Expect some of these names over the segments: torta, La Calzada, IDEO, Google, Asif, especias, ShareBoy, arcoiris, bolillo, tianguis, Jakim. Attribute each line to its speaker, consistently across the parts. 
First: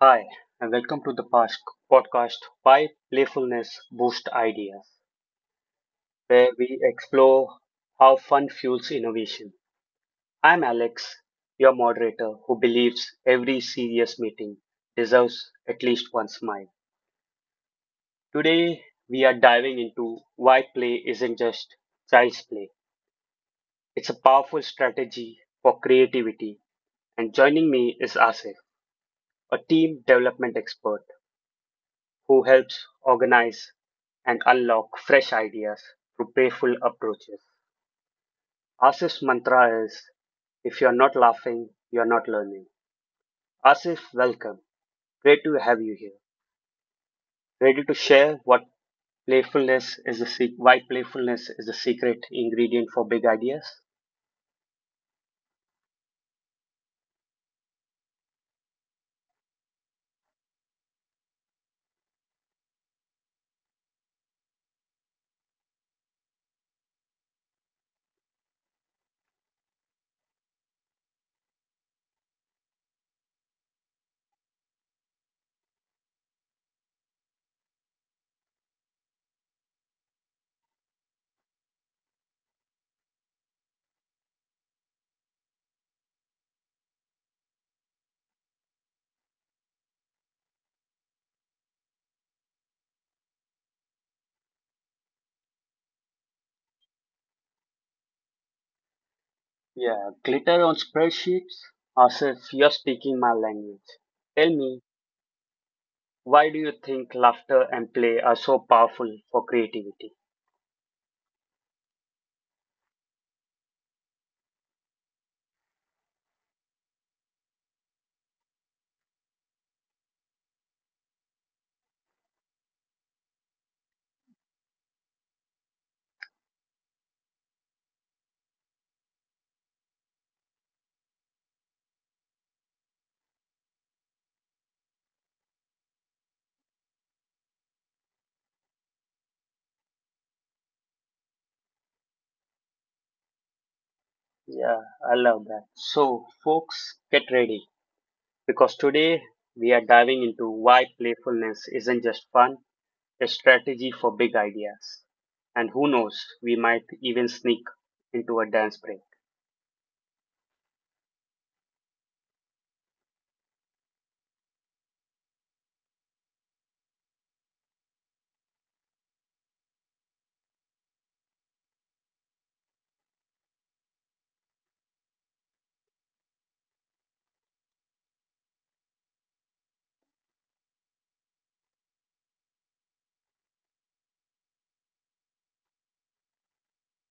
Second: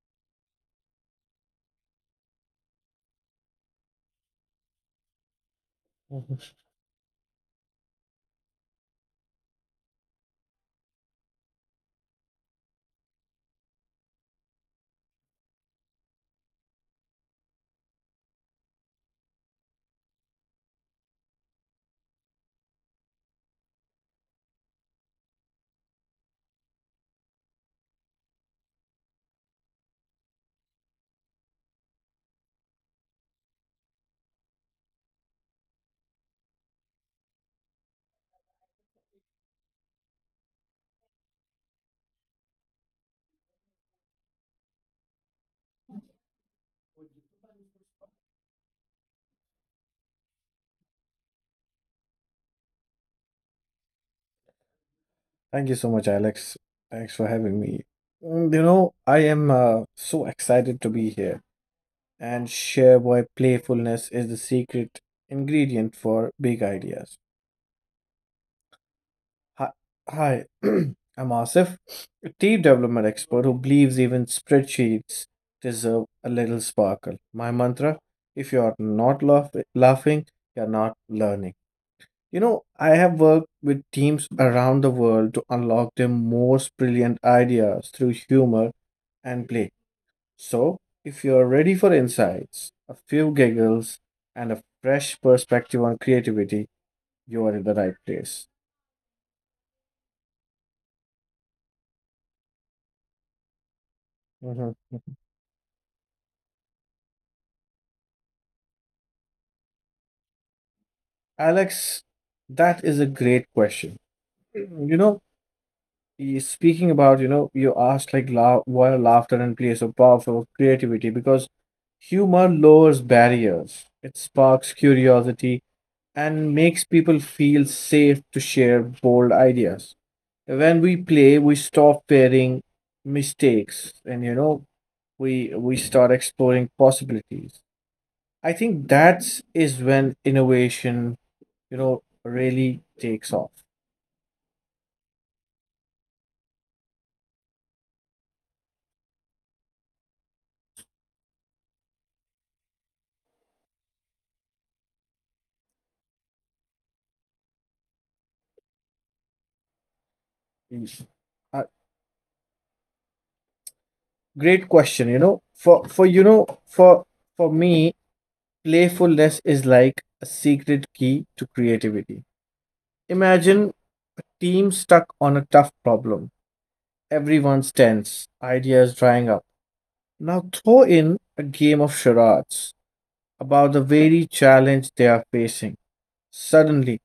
Speaker 1: Hi, and welcome to the past podcast Why Playfulness Boost Ideas,
Speaker 2: Mhm.
Speaker 1: where we explore how fun fuels innovation. I'm Alex, your moderator who believes every serious meeting deserves at least one smile. Today, we are diving into why play isn't just child's play. It's a powerful strategy for creativity, and joining me is Asif, a team development expert who helps organize and unlock fresh ideas through playful approaches. Asif's mantra is if you're not laughing, you're not learning. Asif, welcome. Great to have you here. Ready to share what playfulness is the sec- why playfulness is the secret ingredient for big ideas?
Speaker 2: Thank you so much, Alex. Thanks for having me. I am so excited to be here, and ShareBoy playfulness is the secret ingredient for big ideas. Hi, hi. I'm Asif, a team development expert who believes even spreadsheets deserve a little sparkle. My mantra: If you are not laughing, you're not learning. I have worked with teams around the world to unlock their most brilliant ideas through humor and play. So, if you're ready for insights, a few giggles, and a fresh perspective on creativity, you are in the right place.
Speaker 1: Yeah, glitter on spreadsheets. Asif, you're speaking my language. Tell
Speaker 2: Mhm.
Speaker 1: me, why do you think laughter and play are so powerful for creativity?
Speaker 2: Alex, that is a great question. You know, speaking about, you asked why laughter and play is so powerful for creativity because humor lowers barriers. It sparks curiosity and makes people feel safe to share bold ideas. When we play, we stop fearing mistakes, and we start exploring possibilities. I think that's is when innovation, really takes off.
Speaker 1: Yeah, I love that. So, folks, get ready because today we are diving into why playfulness isn't just fun, a strategy for big ideas. And who knows, we might even sneak into a dance break.
Speaker 2: Mm. Uh, Great question, for you know, for me, playfulness is like a secret key to creativity. Imagine team stuck on a tough problem. Everyone's tense, ideas drying up. Now throw in a game of charades about the very challenge they are facing. Suddenly,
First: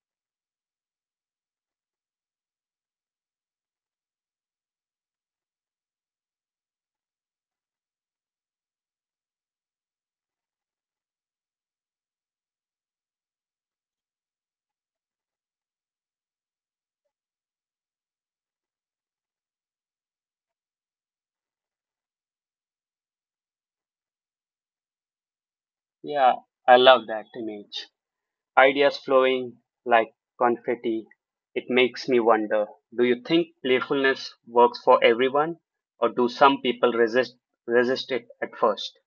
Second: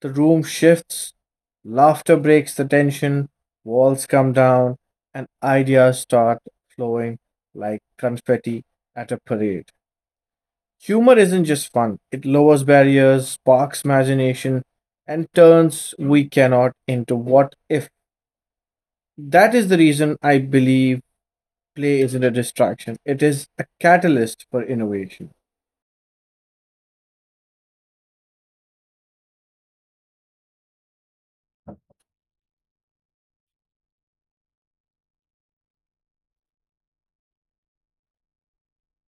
Speaker 2: the room shifts, laughter breaks the tension, walls come down, and ideas start flowing like confetti at a parade. Humor isn't just fun, it lowers barriers, sparks imagination, and turns we cannot into what if. That is the reason I believe play isn't a distraction, it is a catalyst for innovation.
Speaker 1: Yeah, I love that image. Ideas flowing like confetti. It makes me wonder, do you think playfulness works for everyone, or do some people resist it at first?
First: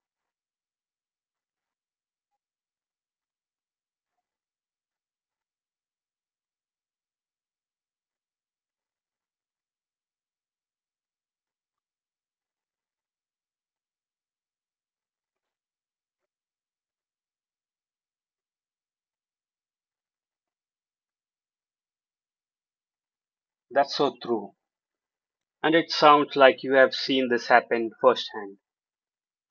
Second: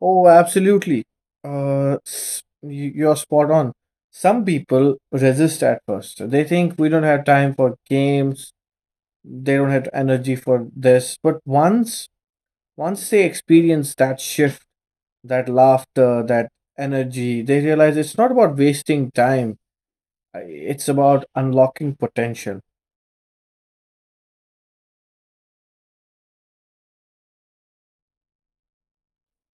Speaker 2: Oh, absolutely. You're spot on. Some people resist at first. They think we don't have time for games, they don't have energy for this. But once they experience that shift, that laughter, that energy, they realize it's not about wasting time. It's about unlocking potential.
Speaker 1: That's so true. And it sounds like you have seen this happen firsthand.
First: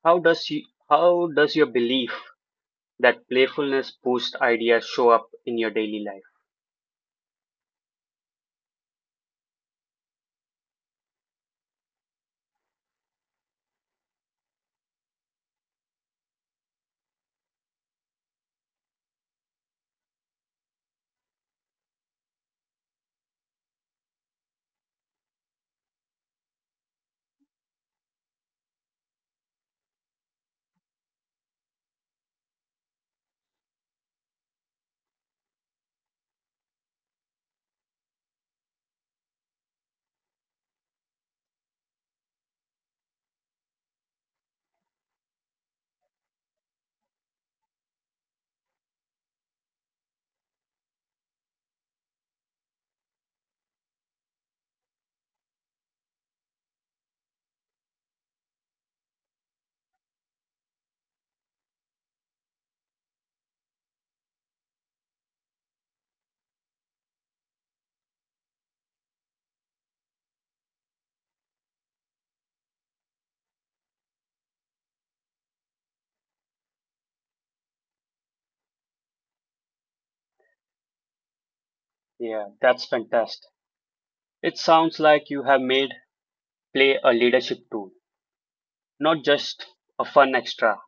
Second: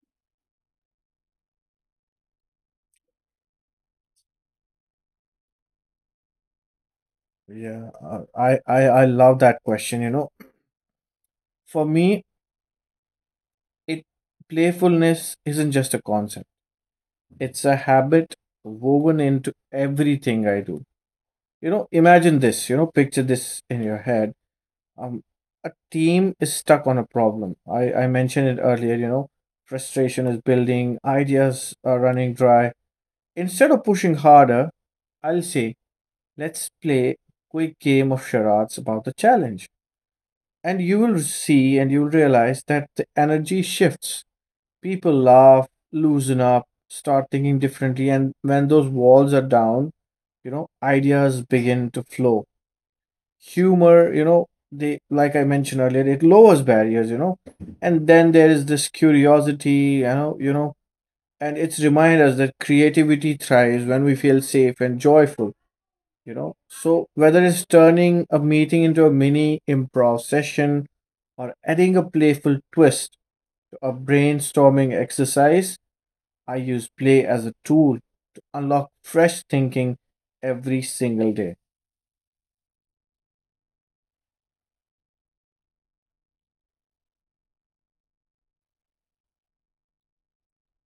Speaker 1: How does you, how does your belief that playfulness boosts ideas show up in your daily life?
Speaker 2: Yeah, I love that question, For me, It playfulness isn't just a concept. It's a habit woven into everything I do. Imagine this, picture this in your head. Um, a team is stuck on a problem. I mentioned it earlier, frustration is building, ideas are running dry. Instead of pushing harder, I'll say, let's play a quick game of charades about the challenge. And you will see and you'll realize that the energy shifts. People laugh, loosen up, start thinking differently, and when those walls are down, ideas begin to flow. Humor, you know, they like I mentioned earlier, it lowers barriers, And then there is this curiosity, and it's remind us that creativity thrives when we feel safe and joyful. So whether it's turning a meeting into a mini improv session or adding a playful twist to a brainstorming exercise, I use play as a tool to unlock fresh thinking every single day.
Speaker 1: Yeah, that's fantastic. It sounds like you have made play a leadership tool, not just a fun extra.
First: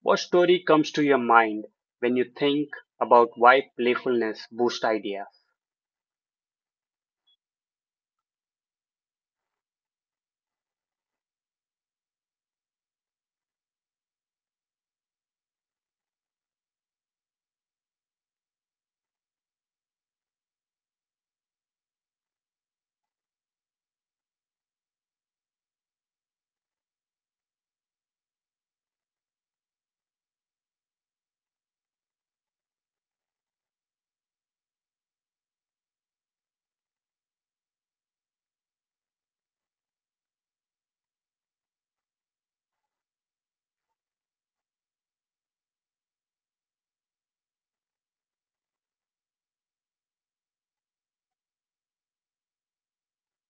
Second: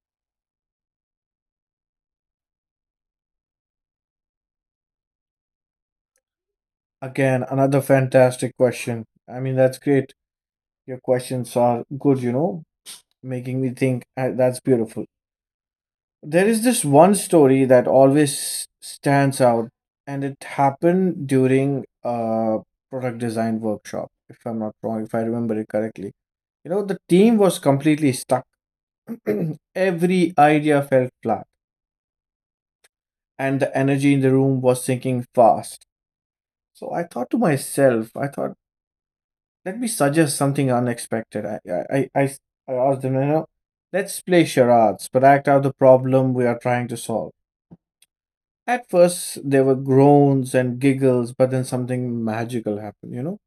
Speaker 1: What story comes to your mind when you think about why playfulness boosts ideas?
Speaker 2: Again, another fantastic question. I mean, that's great. Your questions are good, making me think. That's beautiful. There is this one story that always stands out, and it happened during a product design workshop, if I'm not wrong, if I remember it correctly. The team was completely stuck. Every idea fell flat and the energy in the room was sinking fast. So I thought to myself, I thought, let me suggest something unexpected. I asked them, let's play charades, but act out the problem we are trying to solve. At first, there were groans and giggles, but then something magical happened,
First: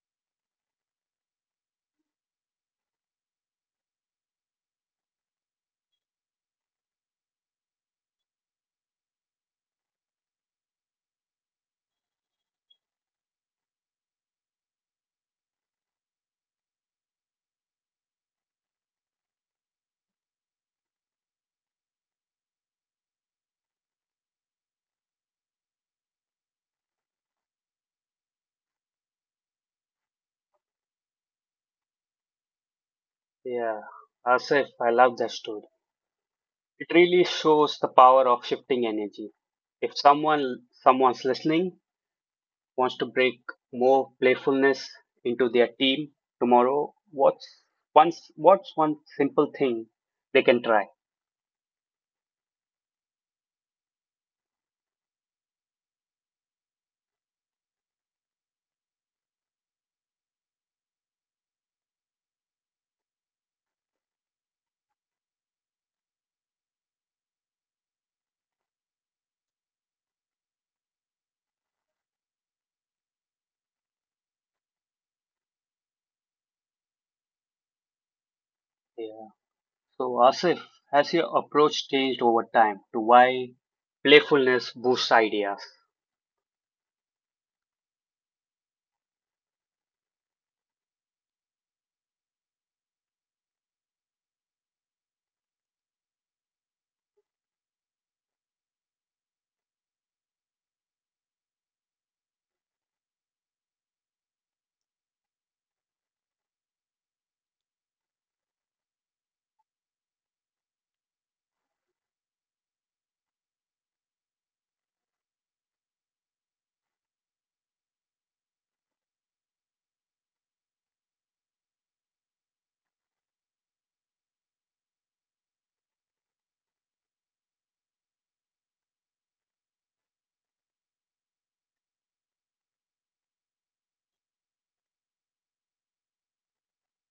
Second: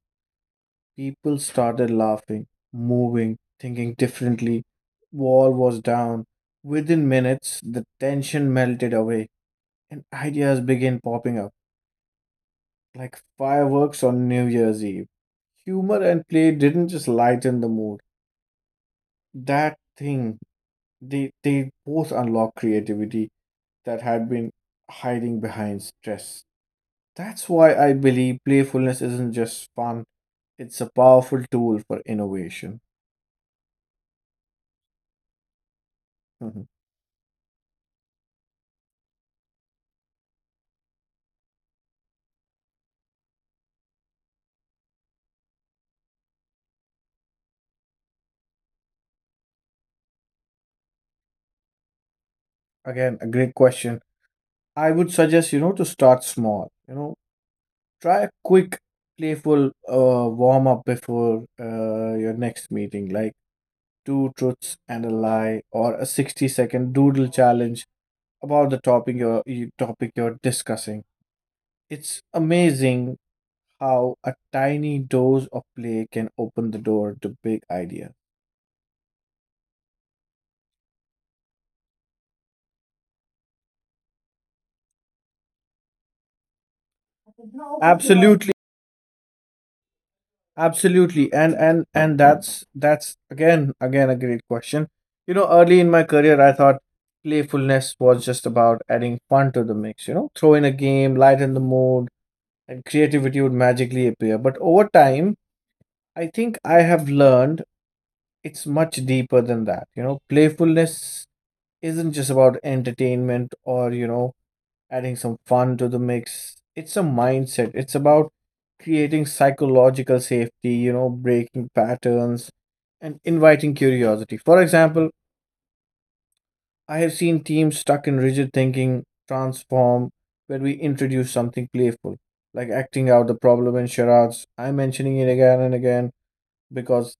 Speaker 2: People started laughing, moving, thinking differently. Wall was down. Within minutes, the tension melted away and ideas began popping up like fireworks on New Year's Eve. Humor and play didn't just lighten the mood. That thing, they both unlock creativity that had been hiding behind stress. That's why I believe playfulness isn't just fun, it's a powerful tool for innovation.
Speaker 1: Yeah, Asif, I love that story.
Speaker 2: Mhm.
Speaker 1: It really shows the power of shifting energy. If someone's listening, wants to break more playfulness into their team tomorrow, what's one simple thing they can try?
Speaker 2: Again, a great question. I would suggest, to start small. Try a quick, playful warm up before your next meeting. Like, two truths and a lie, or a 60-second doodle challenge about the topic you're discussing. It's amazing how a tiny dose of play can open the door to big idea.
Speaker 1: Yeah. So Asif, has your approach changed over time to why playfulness boosts ideas?
Speaker 2: Absolutely, absolutely. And that's again a great question. Early in my career I thought playfulness was just about adding fun to the mix, throw in a game, lighten the mood, and creativity would magically appear. But over time, I think I have learned it's much deeper than that. Playfulness isn't just about entertainment or, adding some fun to the mix. It's a mindset. It's about creating psychological safety, breaking patterns and inviting curiosity. For example, I have seen teams stuck in rigid thinking transform when we introduce something playful, like acting out the problem in charades. I'm mentioning it again and again because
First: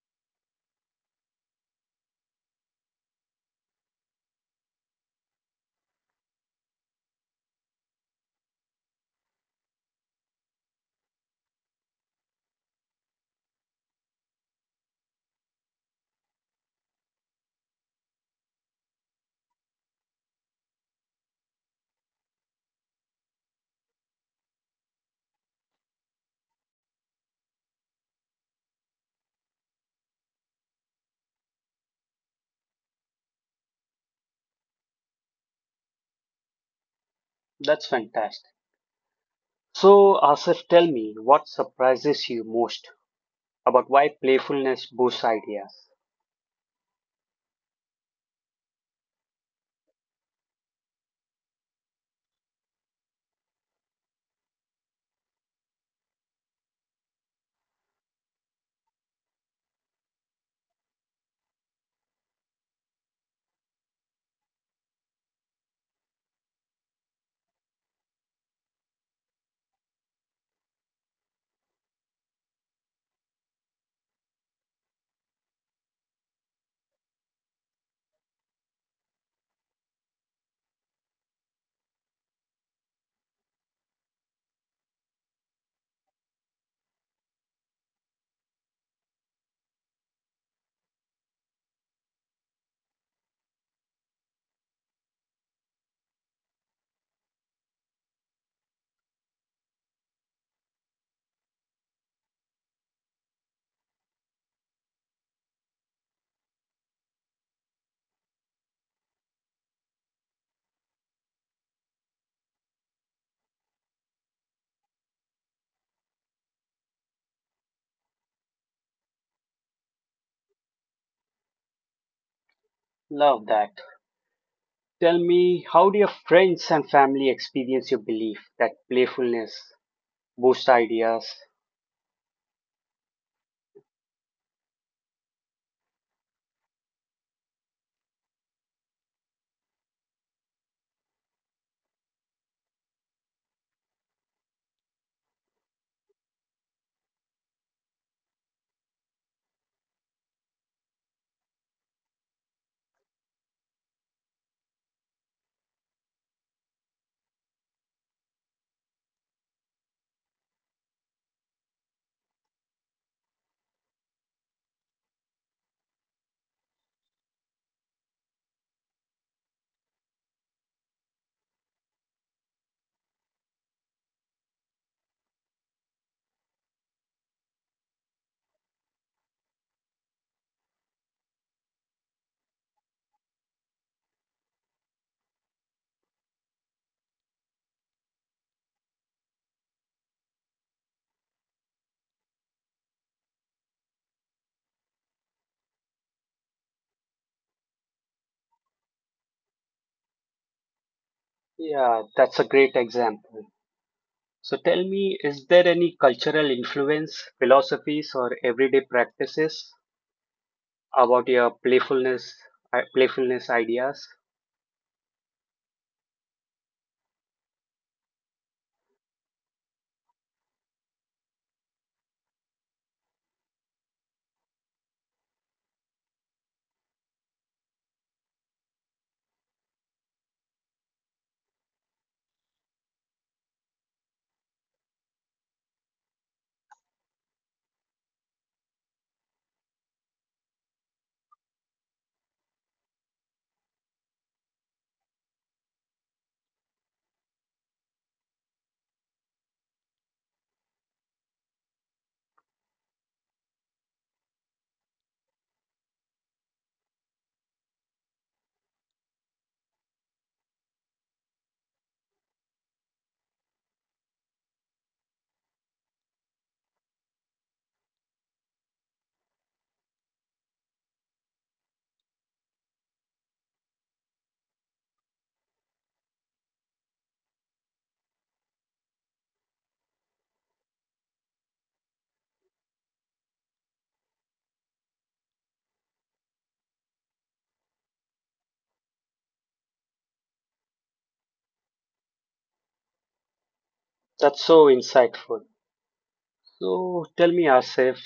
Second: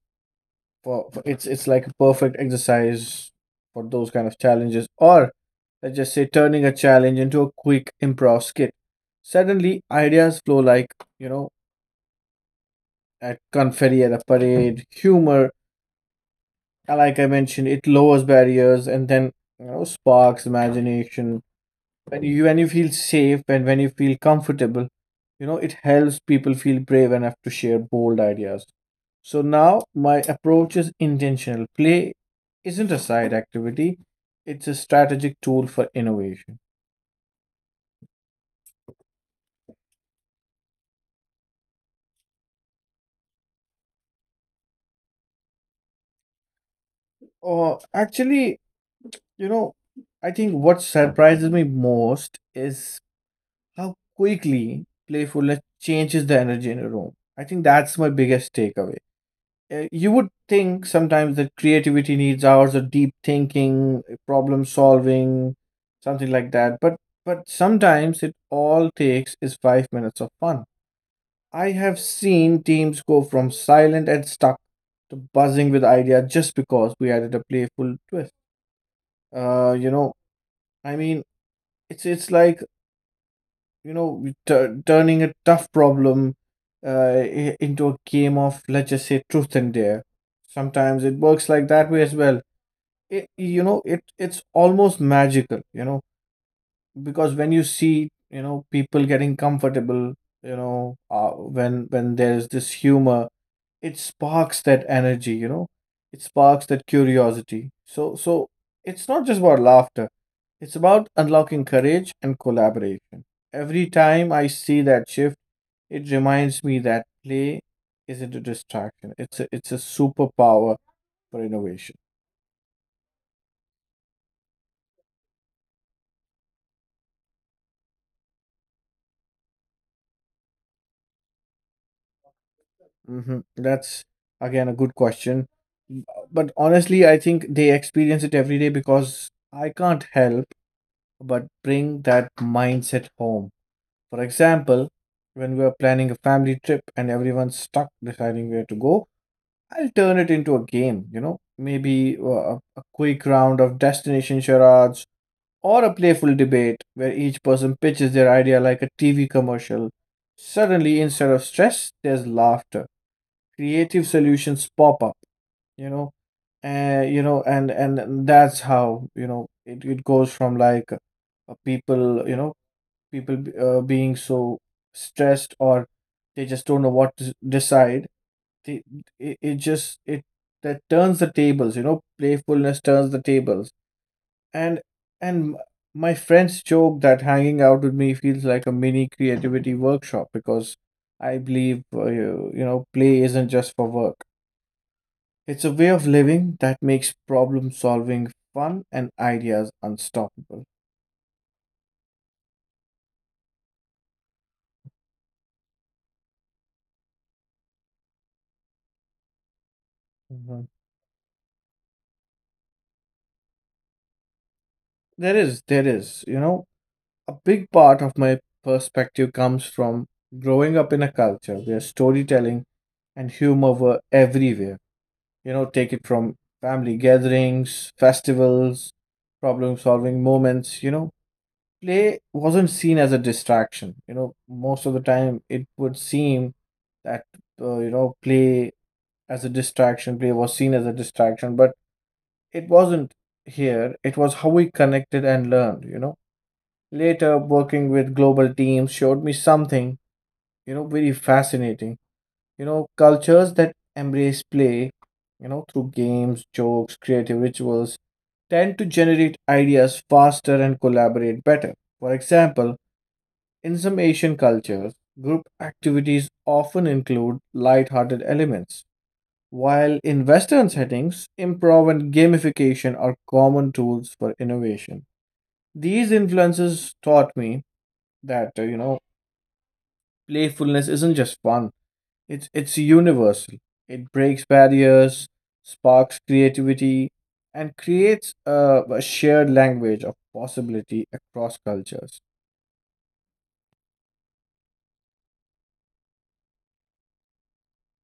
Speaker 2: for it's like a perfect exercise for those kind of challenges, or let's just say turning a challenge into a quick improv skit. Suddenly ideas flow like, you know at confetti at a parade. Humor, like I mentioned, it lowers barriers, and then, sparks imagination. When you feel safe and when you feel comfortable, it helps people feel brave enough to share bold ideas. So now my approach is intentional. Play isn't a side activity, it's a strategic tool for innovation.
Speaker 1: That's fantastic. So Asif, tell me what surprises you most about why playfulness boosts ideas.
Speaker 2: Or actually, you know, I think what surprises me most is how quickly playfulness changes the energy in a room. I think that's my biggest takeaway. You would think sometimes that creativity needs hours of deep thinking, problem solving, something like that, but sometimes it all takes is 5 minutes of fun. I have seen teams go from silent and stuck to buzzing with idea just because we added a playful twist. Uh, you know, I mean, it's like, you know we turning a tough problem into a game of, let's just say, truth and dare. Sometimes it works like that way as well. It, it's almost magical. Because when you see, people getting comfortable, when there's this humor, it sparks that energy, it sparks that curiosity. It's not just about laughter, it's about unlocking courage and collaboration. Every time I see that shift, it reminds me that play isn't a distraction, it's a superpower for innovation.
Speaker 1: Love that. Tell me, how do your friends and family experience your belief that playfulness boosts ideas?
Speaker 2: Hmm, that's again a good question. Mm, but honestly I think they experience it every day because I can't help but bring that mindset home. For example, when we are planning a family trip and everyone's stuck deciding where to go, I'll turn it into a game, maybe a quick round of destination charades, or a playful debate where each person pitches their idea like a TV commercial. Suddenly, instead of stress, there's laughter. Creative solutions pop up, you know, and, that's how, it, it goes from like, people, being so stressed, or they just don't know what to decide. They, it just it that turns the tables. Playfulness turns the tables. and and m- my friends joke that hanging out with me feels like a mini creativity workshop, because I believe, play isn't just for work, it's a way of living that makes problem solving fun and ideas unstoppable.
Speaker 1: Yeah, that's a great example. So tell me, is there any cultural influence, philosophies, or everyday practices
Speaker 2: Mhm.
Speaker 1: about your playfulness ideas?
Speaker 2: There is, you know, A big part of my perspective comes from growing up in a culture where storytelling and humor were everywhere. Take it from family gatherings, festivals, problem solving moments, Play wasn't seen as a distraction. Most of the time it would seem that, uh, you know, play play was seen as a distraction, but it wasn't here. It was how we connected and learned, later working with global teams showed me something, very fascinating. Cultures that embrace play, through games, jokes, creative rituals, tend to generate ideas faster and collaborate better. For example, in some Asian cultures, group activities often include light-hearted elements, while in Western settings improv and gamification are common tools for innovation. These influences taught me that, playfulness isn't just fun, it's universal. It breaks barriers, sparks creativity, and creates a shared language of possibility across cultures.
Speaker 1: That's so insightful. So tell me, Asif,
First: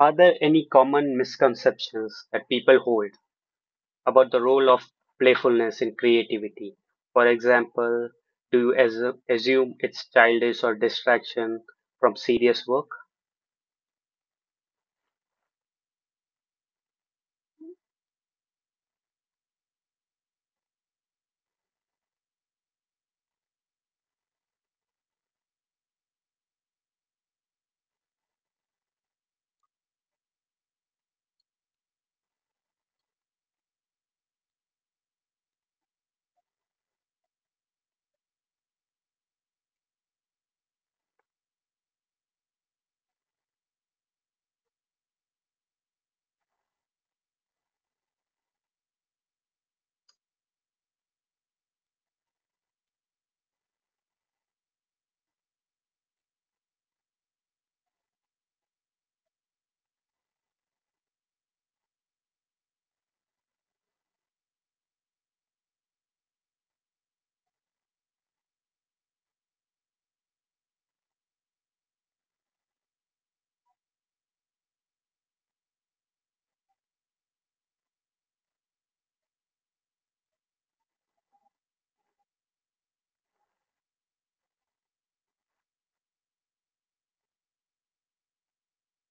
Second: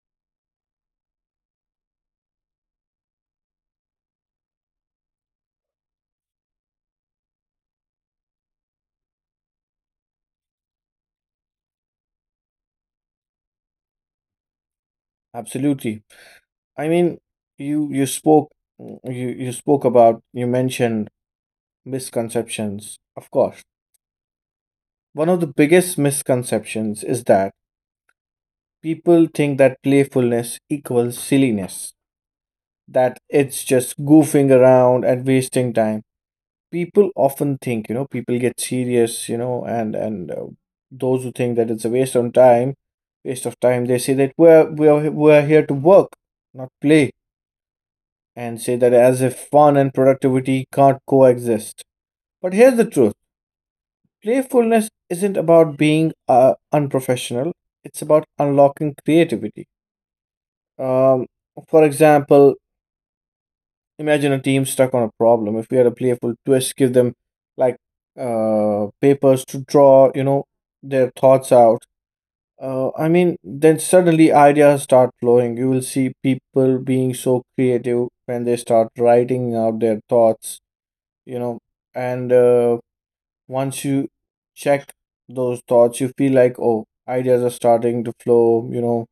Speaker 1: are there any common misconceptions that people hold about the role of playfulness in creativity? For example, do you assume it's childish or distraction from serious work?
Speaker 2: Absolutely. I mean, you you spoke you spoke about, you mentioned misconceptions. Of course, one of the biggest misconceptions is that people think that playfulness equals silliness, that it's just goofing around and wasting time. People often think, you know, people get serious, you know, and those who think that it's a waste of time, they say that we're here to work, not play, and say that as if fun and productivity can't coexist. But here's the truth: playfulness isn't about being unprofessional, it's about unlocking creativity. um, for example, imagine a team stuck on a problem. If we had a playful twist, give them, like, papers to draw, you know, their thoughts out. I mean, then suddenly ideas start flowing. You will see people being so creative when they start writing out their thoughts, you know, and once you check those thoughts, you feel like, oh, ideas are starting to flow, you know,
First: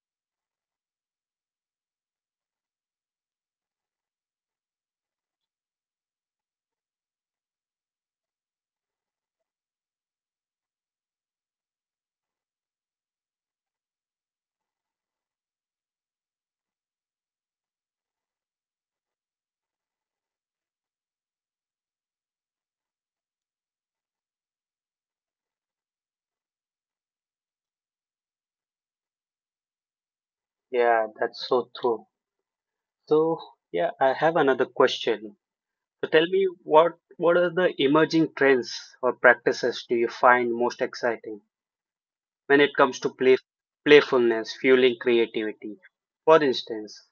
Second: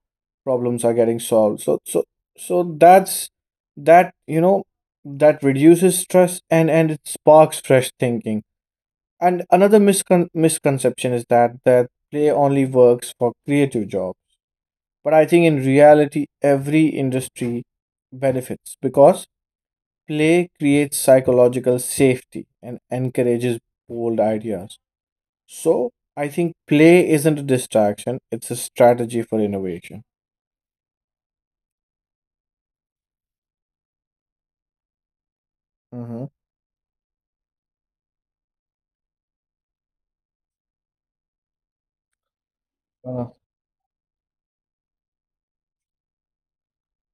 Speaker 2: problems are getting solved. So that's that, you know, that reduces stress and it sparks fresh thinking. And another misconception is that play only works for creative jobs. But I think in reality, every industry benefits because play creates psychological safety and encourages bold ideas. So I think play isn't a distraction, it's a strategy for innovation.
Speaker 1: Yeah, that's so true. So yeah, I have another question. So
Speaker 2: Mm-hmm.
Speaker 1: tell me what are the emerging trends or practices do you find most exciting when it comes to
Speaker 2: Uh,
Speaker 1: playfulness, fueling creativity? For instance,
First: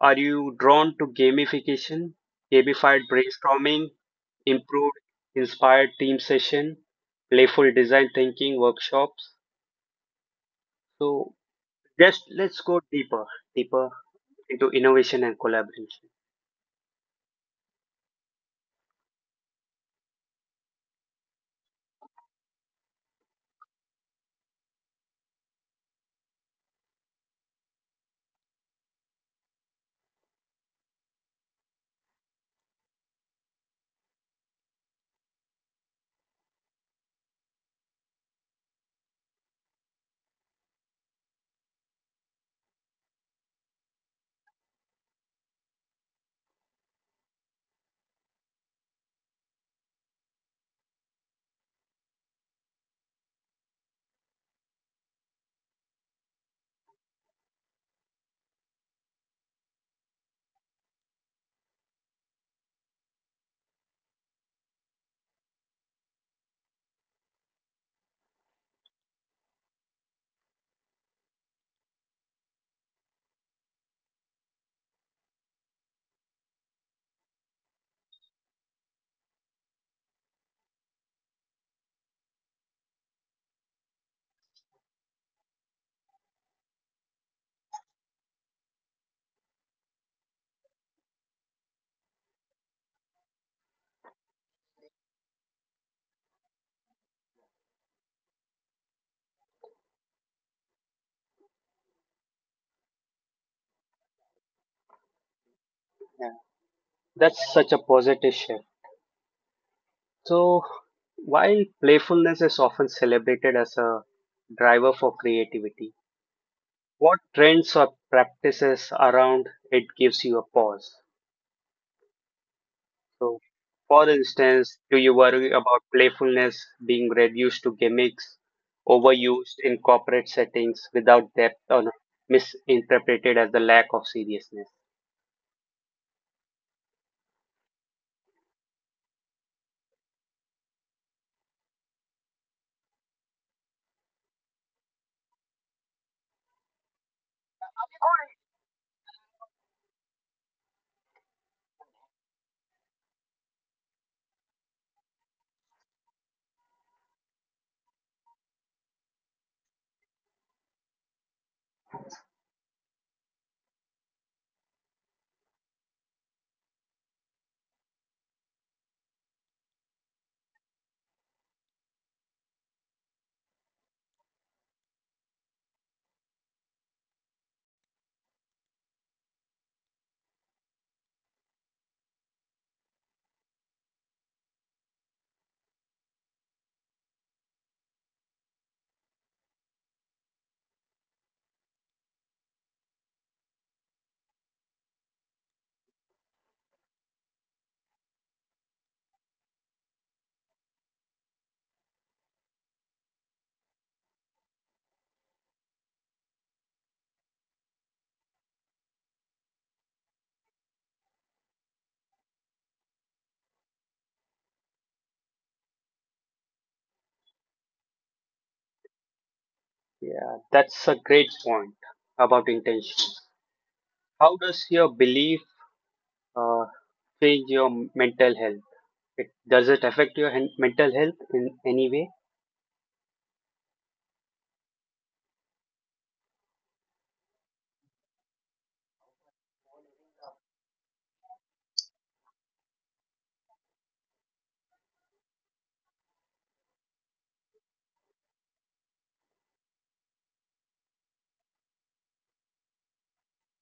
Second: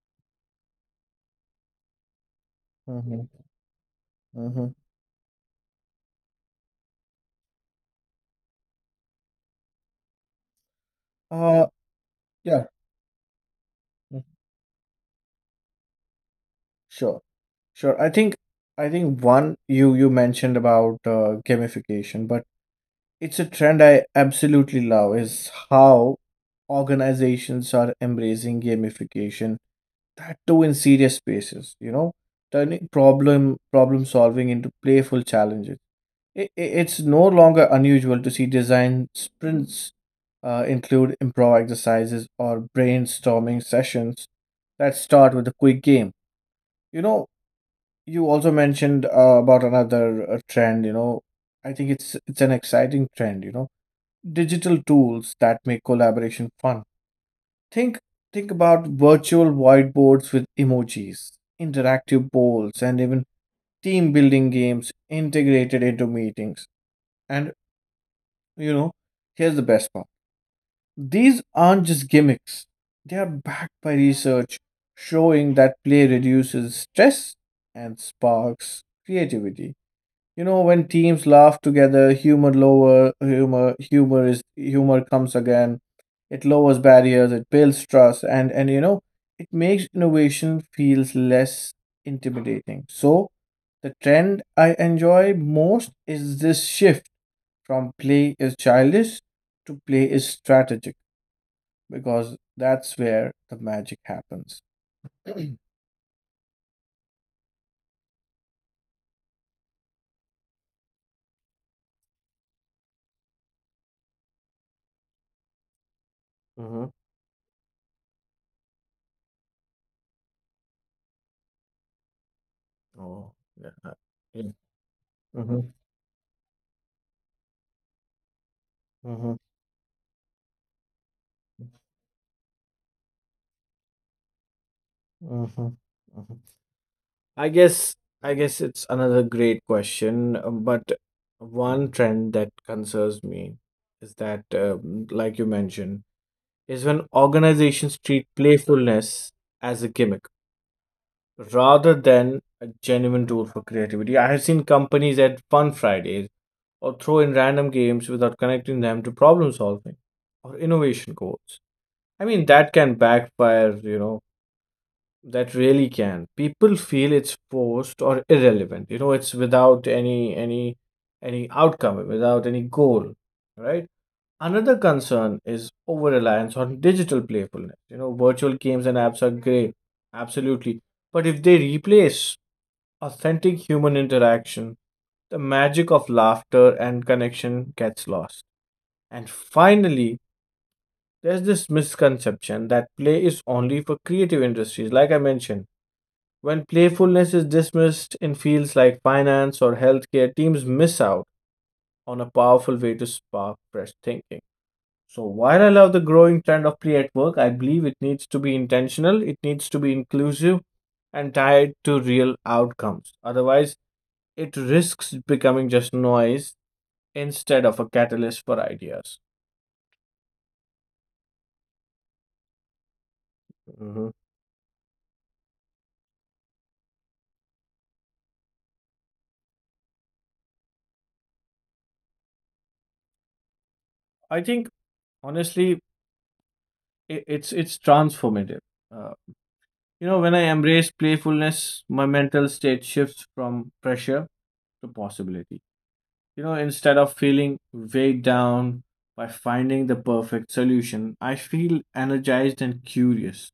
Speaker 1: are you drawn to gamification, gamified
Speaker 2: mm-hmm.
Speaker 1: brainstorming,
Speaker 2: Mm-hmm.
Speaker 1: improved inspired team session, playful design thinking workshops? So
Speaker 2: Uh,
Speaker 1: just let's
Speaker 2: yeah,
Speaker 1: go deeper, deeper
Speaker 2: mm,
Speaker 1: into innovation and collaboration.
Speaker 2: sure, sure. I think one you mentioned about gamification, but it's a trend I absolutely love is how organizations are embracing gamification. That too in serious spaces, you know, turning problem solving into playful challenges. It's no longer unusual to see design sprints include improv exercises or brainstorming sessions that start with a quick game. You know, you also mentioned about another trend. You know, I think it's an exciting trend. You know, digital tools that make collaboration fun. Think think about virtual whiteboards with emojis, interactive polls, and even team building games integrated into meetings. And, you know, here's the best part: these aren't just gimmicks, they are backed by research showing that play reduces stress and sparks creativity. You know, when teams laugh together, humor lower humor humor is humor comes again. It lowers barriers, it builds trust, and you know, it makes innovation feels less intimidating. So the trend I enjoy most is this shift from play is childish to play is strategic because that's where the magic happens.
Speaker 1: Yeah, that's such a positive shift. So, while playfulness is often celebrated as a driver for creativity,
Speaker 2: Mm-hmm.
Speaker 1: what trends or practices around it gives you a pause?
Speaker 2: Oh,
Speaker 1: So,
Speaker 2: yeah.
Speaker 1: for
Speaker 2: Yeah.
Speaker 1: instance, do you worry
Speaker 2: Mm-hmm.
Speaker 1: about playfulness being reduced to gimmicks,
Speaker 2: Mm-hmm.
Speaker 1: overused in corporate settings without depth, or misinterpreted as the lack of seriousness?
Speaker 2: Mm-hmm. Mm-hmm. I guess I guess it's another great question, but one trend that concerns me is that, like you mentioned, is when organizations treat playfulness as a gimmick rather than a genuine tool for creativity. I have seen companies at Fun Fridays or throw in random games without connecting them to problem solving or innovation goals. I mean, that can backfire, you know, that really can. People feel it's forced or irrelevant, you know, it's without any outcome, without any goal, right? Another concern is over reliance on digital playfulness. You know, virtual games and apps are great, absolutely. But if they replace authentic human interaction, the magic of laughter and connection gets lost. And finally, there's this misconception that play is only for creative industries, like I mentioned. When playfulness is dismissed in fields like finance or healthcare, teams miss out on a powerful way to spark fresh thinking. So, while I love the growing trend of play at work, I believe it needs to be intentional, it needs to be inclusive, and tied to real outcomes. Otherwise, it risks becoming just noise instead of a catalyst for ideas.
Speaker 1: Yeah, that's a great point about intention.
Speaker 2: hmm
Speaker 1: How does your belief uh, change your mental health? It Does it affect your mental health in any way?
Speaker 2: I think, honestly, it's transformative. Uh, you know, when I embrace playfulness, my mental state shifts from pressure to possibility. You know, instead of feeling weighed down by finding the perfect solution, I feel energized and curious.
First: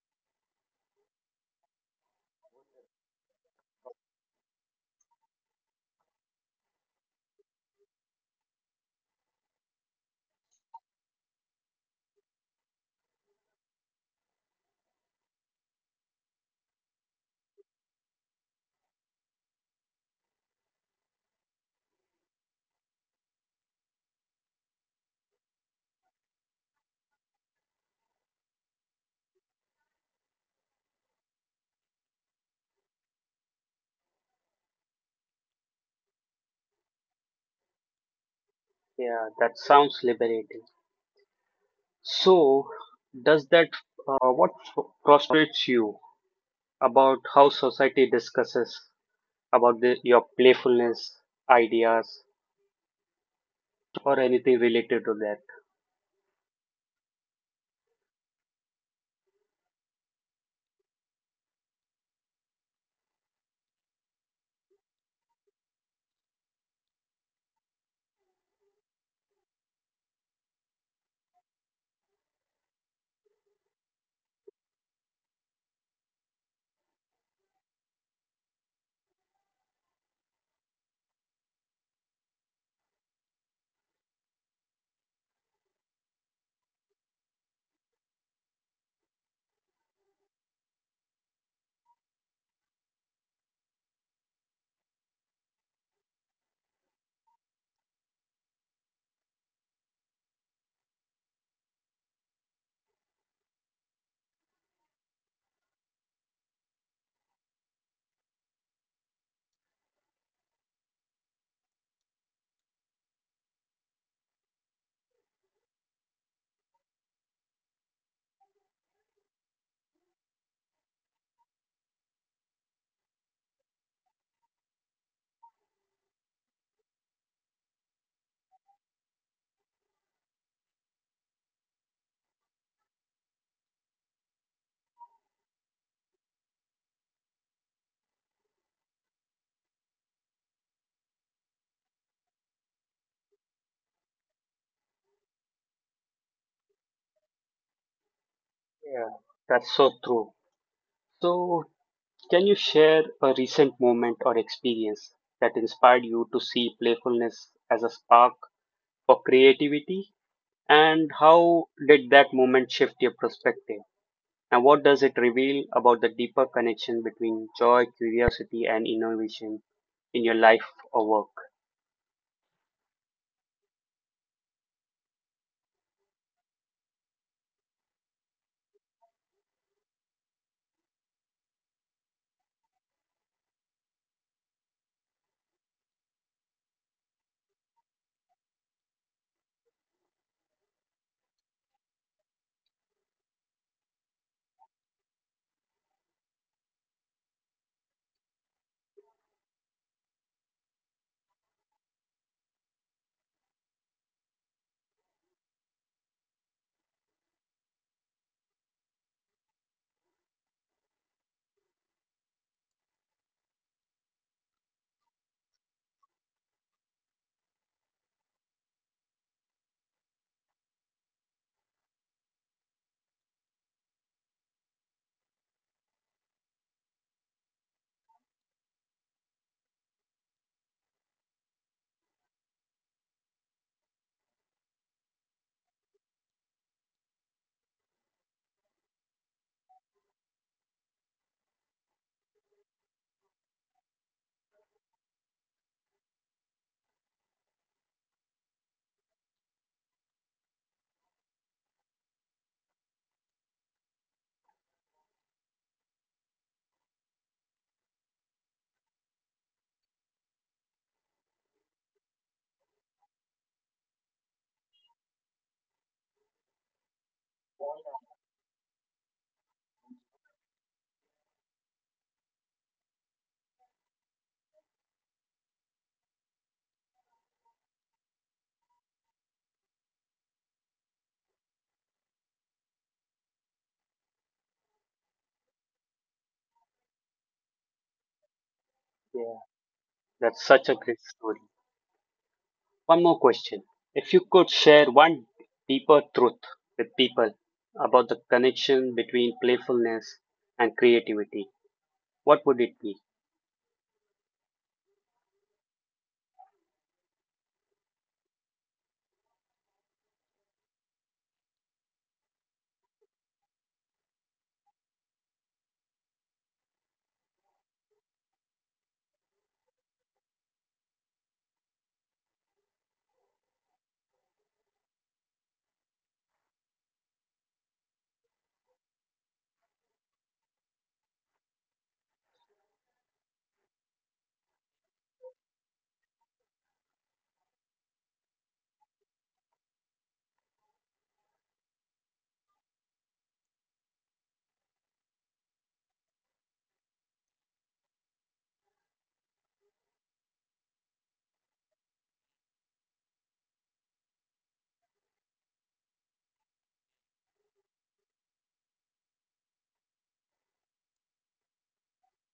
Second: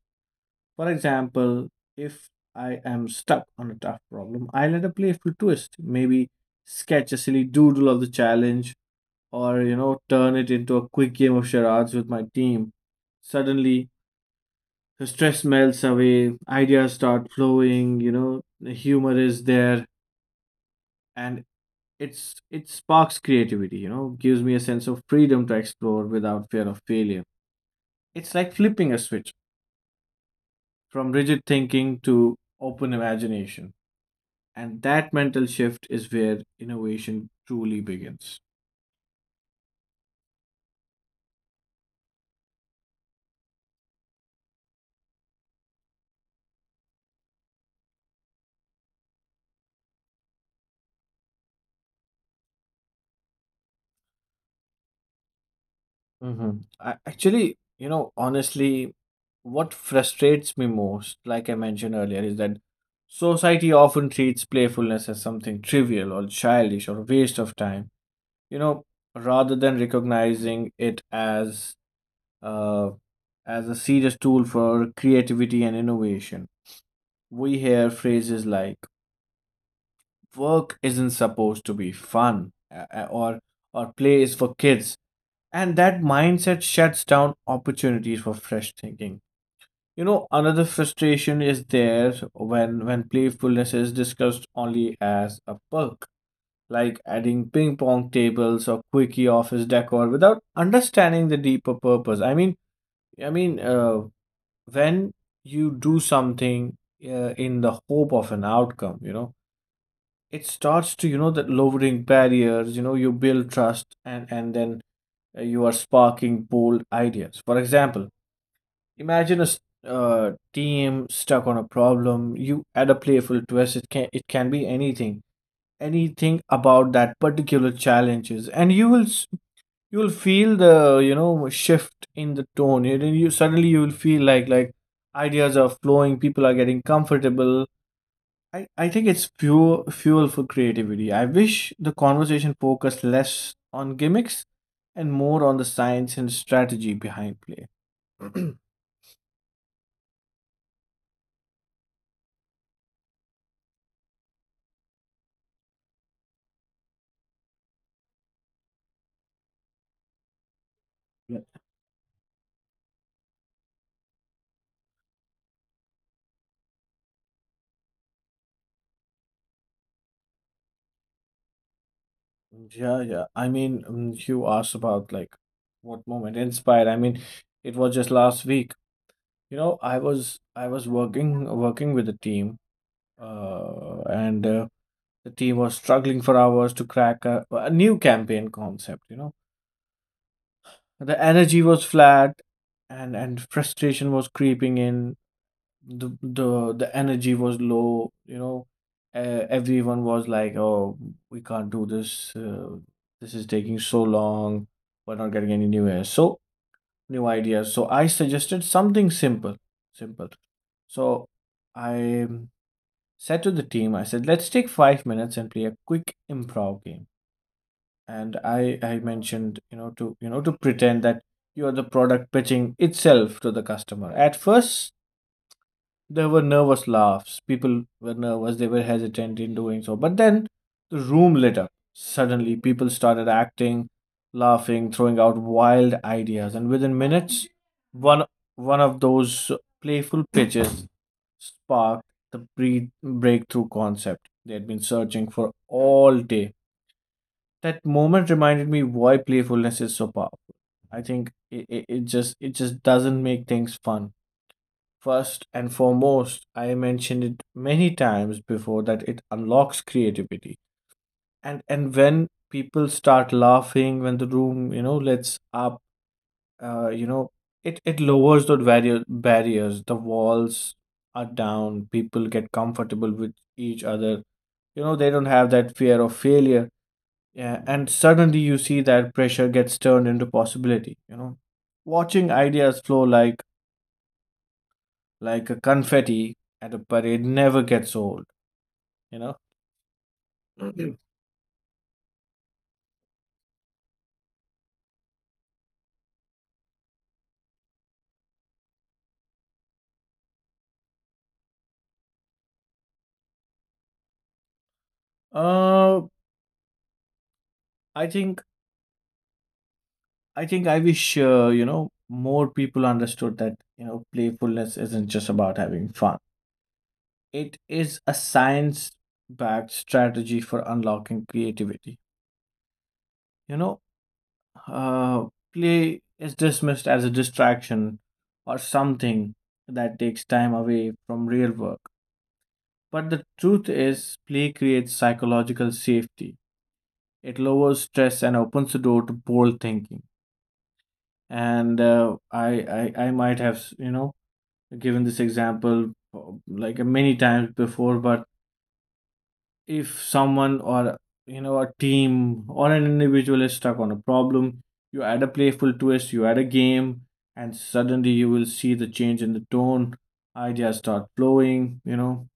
Speaker 2: For example, if I am stuck on a tough problem, I let a playful twist. Maybe sketch a silly doodle of the challenge or, you know, turn it into a quick game of charades with my team. Suddenly, the stress melts away, ideas start flowing, you know, the humor is there, and it sparks creativity, you know, gives me a sense of freedom to explore without fear of failure. It's like flipping a switch from rigid thinking to open imagination. And that mental shift is where innovation truly begins.
Speaker 1: Yeah, that sounds liberating. So, does that what frustrates you about how society discusses about the, your playfulness, ideas, or anything related to that?
Speaker 2: Mm-hmm. Actually, you know, honestly, what frustrates me most, like I mentioned earlier, is that society often treats playfulness as something trivial or childish or a waste of time. You know, rather than recognizing it uh, as a serious tool for creativity and innovation, we hear phrases like: work isn't supposed to be fun, or play is for kids. And that mindset shuts down opportunities for fresh thinking. You know, another frustration is there when playfulness is discussed only as a perk, like adding ping pong tables or quickie office decor, without understanding the deeper purpose. I mean, when you do something, in the hope of an outcome, you know, it starts to, you know, that lowering barriers, you know, you build trust, and then, you are sparking bold ideas. For example, imagine a team stuck on a problem, you add a playful twist. It can be anything about that particular challenges. And you will feel the, you know, shift in the tone. And then you, suddenly, you will feel like, ideas are flowing, people are getting comfortable. I think it's fuel for creativity. I wish the conversation focused less on gimmicks and more on the science and strategy behind play.
Speaker 1: Yeah, that's so true. So, can you share a recent moment or experience that inspired you to see playfulness as a spark for creativity? And
Speaker 2: Yeah,
Speaker 1: how did that moment shift your perspective? Now, what does it reveal about the deeper connection between joy, curiosity, and innovation in your life or work?
Speaker 2: yeah, yeah. I mean, you asked about, like, what moment inspired. I mean, it was just last week. You know, I was working with a team, and the team was struggling for hours to crack a new campaign concept. You know. The energy was flat, and frustration was creeping in. The energy was low, you know. Everyone was like, "Oh, we can't do this. This is taking so long. We're not getting any new ideas." So I suggested something simple. So I said to the team, I said, "Let's take 5 minutes and play a quick improv game." And I mentioned, you know, to pretend that you are the product pitching itself to the customer. At first there were nervous laughs, people were nervous, they were hesitant in doing so. But then the room lit up. Suddenly, people started acting, laughing, throwing out wild ideas. And within minutes, one one of those playful pitches sparked the breed breakthrough concept they had been searching for all day. That moment reminded me why playfulness is so powerful. I think it just doesn't make things fun. First and foremost, I mentioned it many times before that it unlocks creativity. And when people start laughing, when the room, you know, lets up, you know, it lowers the barriers. The walls are down. People get comfortable with each other. You know, they don't have that fear of failure. Yeah, and suddenly you see that pressure gets turned into possibility, you know. Watching ideas flow like a confetti at a parade never gets old, you know.
Speaker 1: Yeah, that's such a
Speaker 2: Mhm.
Speaker 1: great story. One more question. If you could share one deeper truth with people about the connection between playfulness and creativity, what would it be?
Speaker 2: uh I think I think I wish, you know, more people understood that, you know, playfulness isn't just about having fun. It is a science-backed strategy for unlocking creativity. You know, Uh, play is dismissed as a distraction or something that takes time away from real work. But the truth is, play creates psychological safety. It lowers stress and opens the door to bold thinking. And, I might have, you know, given this example, like many times before. But if someone, or, you know, a team or an individual, is stuck on a problem, you add a playful twist, you add a game. And suddenly you will see the change in the tone. Ideas start flowing, you know.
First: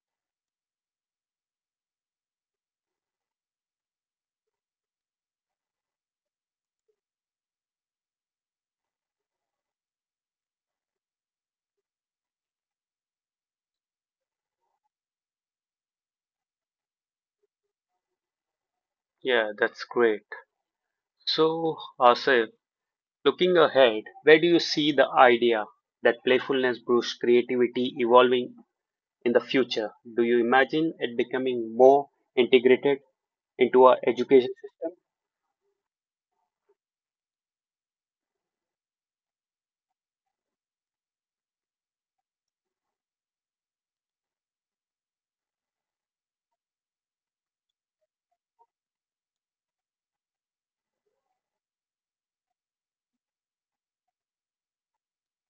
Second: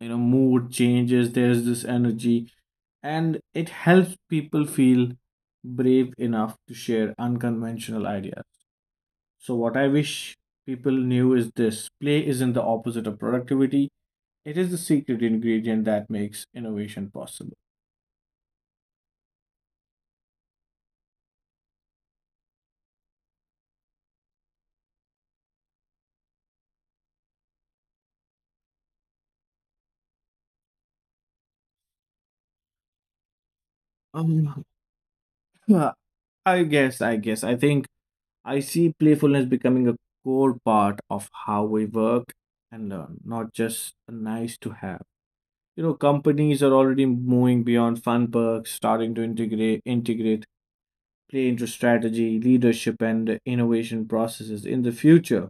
Speaker 2: Mood changes. There's this energy, and it helps people feel brave enough to share unconventional ideas. So what I wish people knew is this: play isn't the opposite of productivity, it is the secret ingredient that makes innovation possible.
Speaker 1: Yeah, that's great. So, Asif, looking ahead, where do you see the idea that playfulness boosts creativity evolving in the future? Do you imagine it becoming more integrated into our education
Speaker 2: Um,
Speaker 1: system?
Speaker 2: Huh, I guess, I guess. I think I see playfulness becoming a core part of how we work and learn, not just a nice to have. You know, companies are already moving beyond fun perks, starting to integrate play into strategy, leadership, and innovation processes. In the future,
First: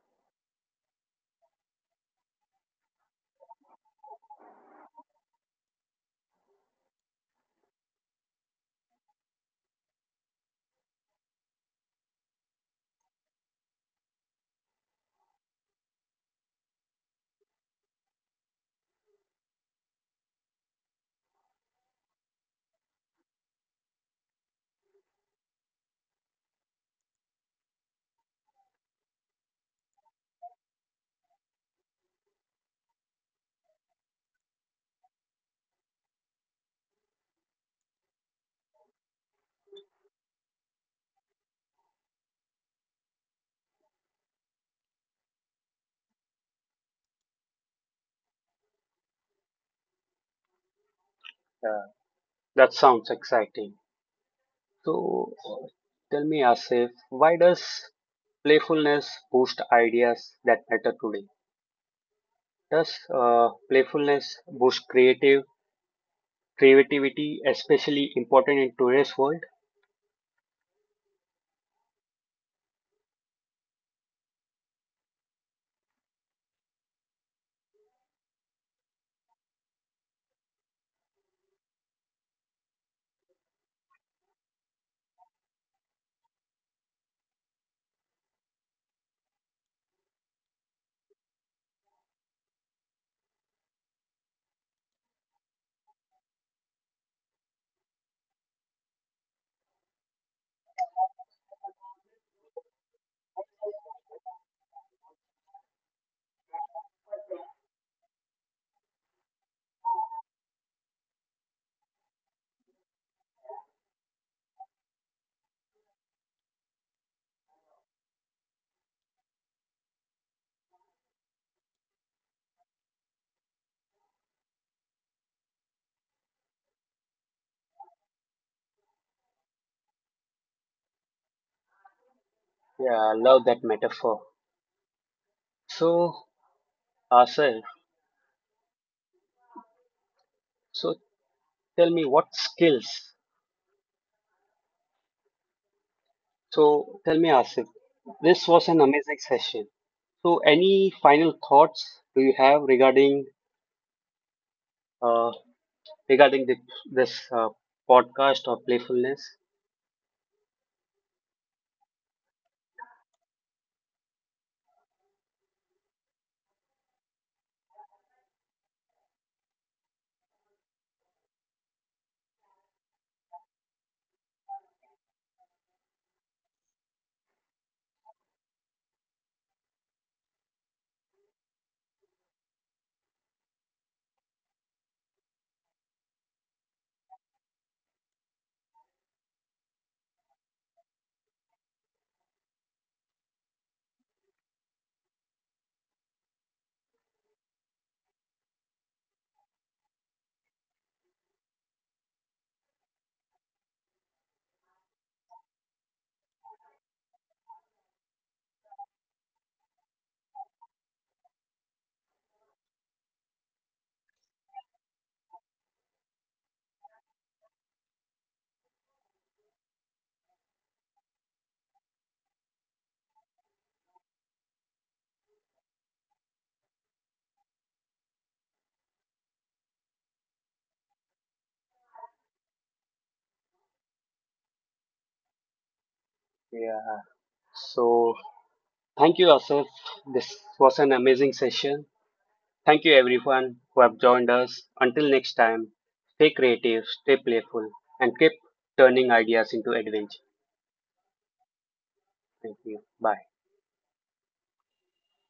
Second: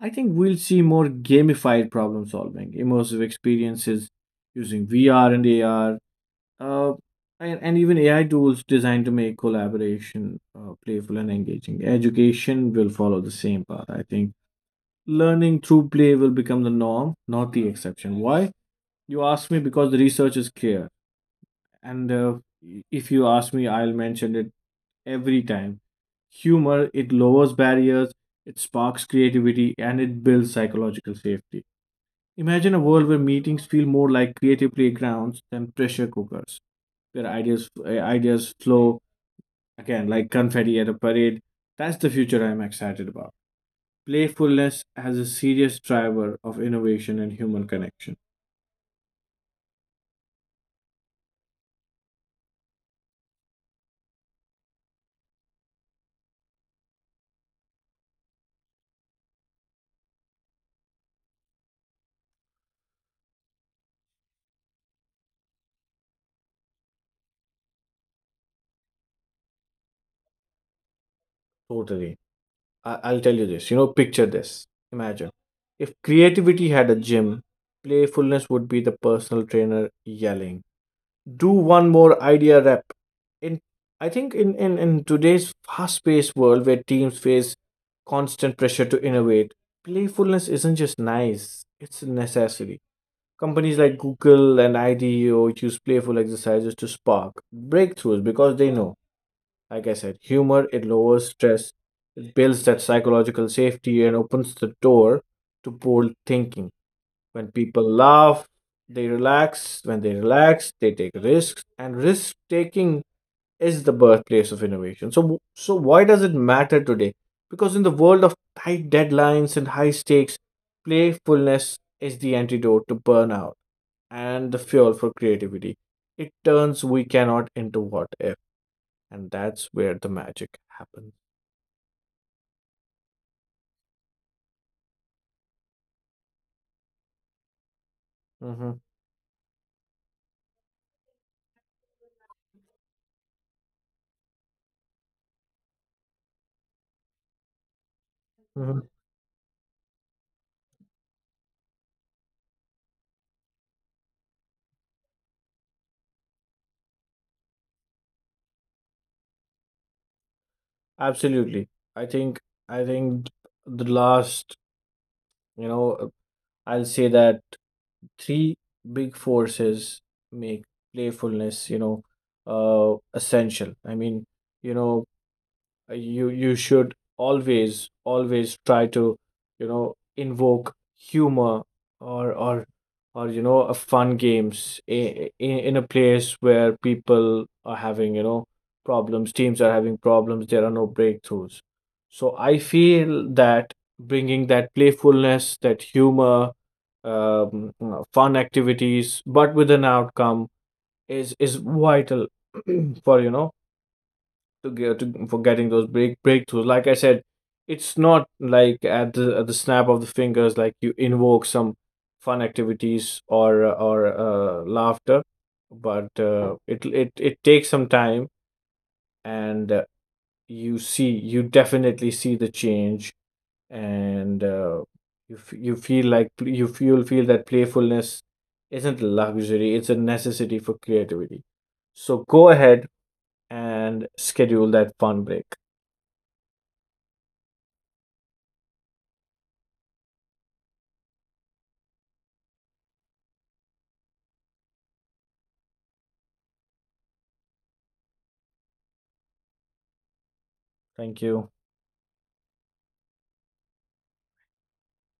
Speaker 2: I think we'll see more gamified problem solving, immersive experiences using VR and AR, uh, and even AI tools designed to make collaboration playful and engaging. Education will follow the same path. I think learning through play will become the norm, not the exception. Why? You ask me because the research is clear. And, if you ask me, I'll mention it every time. Humor, it lowers barriers, it sparks creativity, and it builds psychological safety. Imagine a world where meetings feel more like creative playgrounds than pressure cookers, where ideas flow again like confetti at a parade. That's the future I'm excited about. Playfulness as a serious driver of innovation and human connection.
Speaker 1: Uh, that sounds exciting. So, tell me, Asif, why does playfulness boost ideas that matter today? Does playfulness boost creative creativity, especially important in today's world?
Speaker 2: Totally. I'll tell you this. You know, picture this. Imagine if creativity had a gym, playfulness would be the personal trainer yelling, "Do one more idea rep." In I think in today's fast paced world where teams face constant pressure to innovate, playfulness isn't just nice, it's a necessity. Companies like Google and IDEO use playful exercises to spark breakthroughs because they know, like I said, humor it lowers stress, it builds that psychological safety and opens the door to bold thinking. When people laugh, they relax. When they relax, they take risks. And risk taking is the birthplace of innovation. So why does it matter today? Because in the world of tight deadlines and high stakes, playfulness is the antidote to burnout and the fuel for creativity. It turns we cannot into what if, and that's where the magic happens.
Speaker 1: Yeah, I love that metaphor. So, Asif,
Speaker 2: hmm
Speaker 1: so tell me what skills. So, tell me, Asif, this was an
Speaker 2: hmm
Speaker 1: amazing session. So, any final thoughts do you have regarding uh, regarding this podcast or playfulness?
Speaker 2: Absolutely. I think I think the last, you know, I'll say that three big forces make playfulness, you know, essential. I mean, you know, you should always try to, you know, invoke humor or or or you know, a fun games in, a place where people are having, you know, problems, teams are having problems, there are no breakthroughs. So I feel that bringing that playfulness, that humor, you know, fun activities but with an outcome is vital. for, you know, for getting those breakthroughs. Like I said, it's not like at the snap of the fingers, like you invoke some fun activities or laughter. But, it takes some time. And, you definitely see the change. And, you f- you feel like pl- you f- you'll feel that playfulness isn't a luxury; it's a necessity for creativity. So go ahead and schedule that fun break.
Speaker 1: Yeah. So, thank you, Asif. This was an amazing session. Thank you, everyone who have joined us. Until next time, stay creative, stay playful, and keep turning ideas into adventure.
Speaker 2: Thank you.
Speaker 1: Thank you. Bye.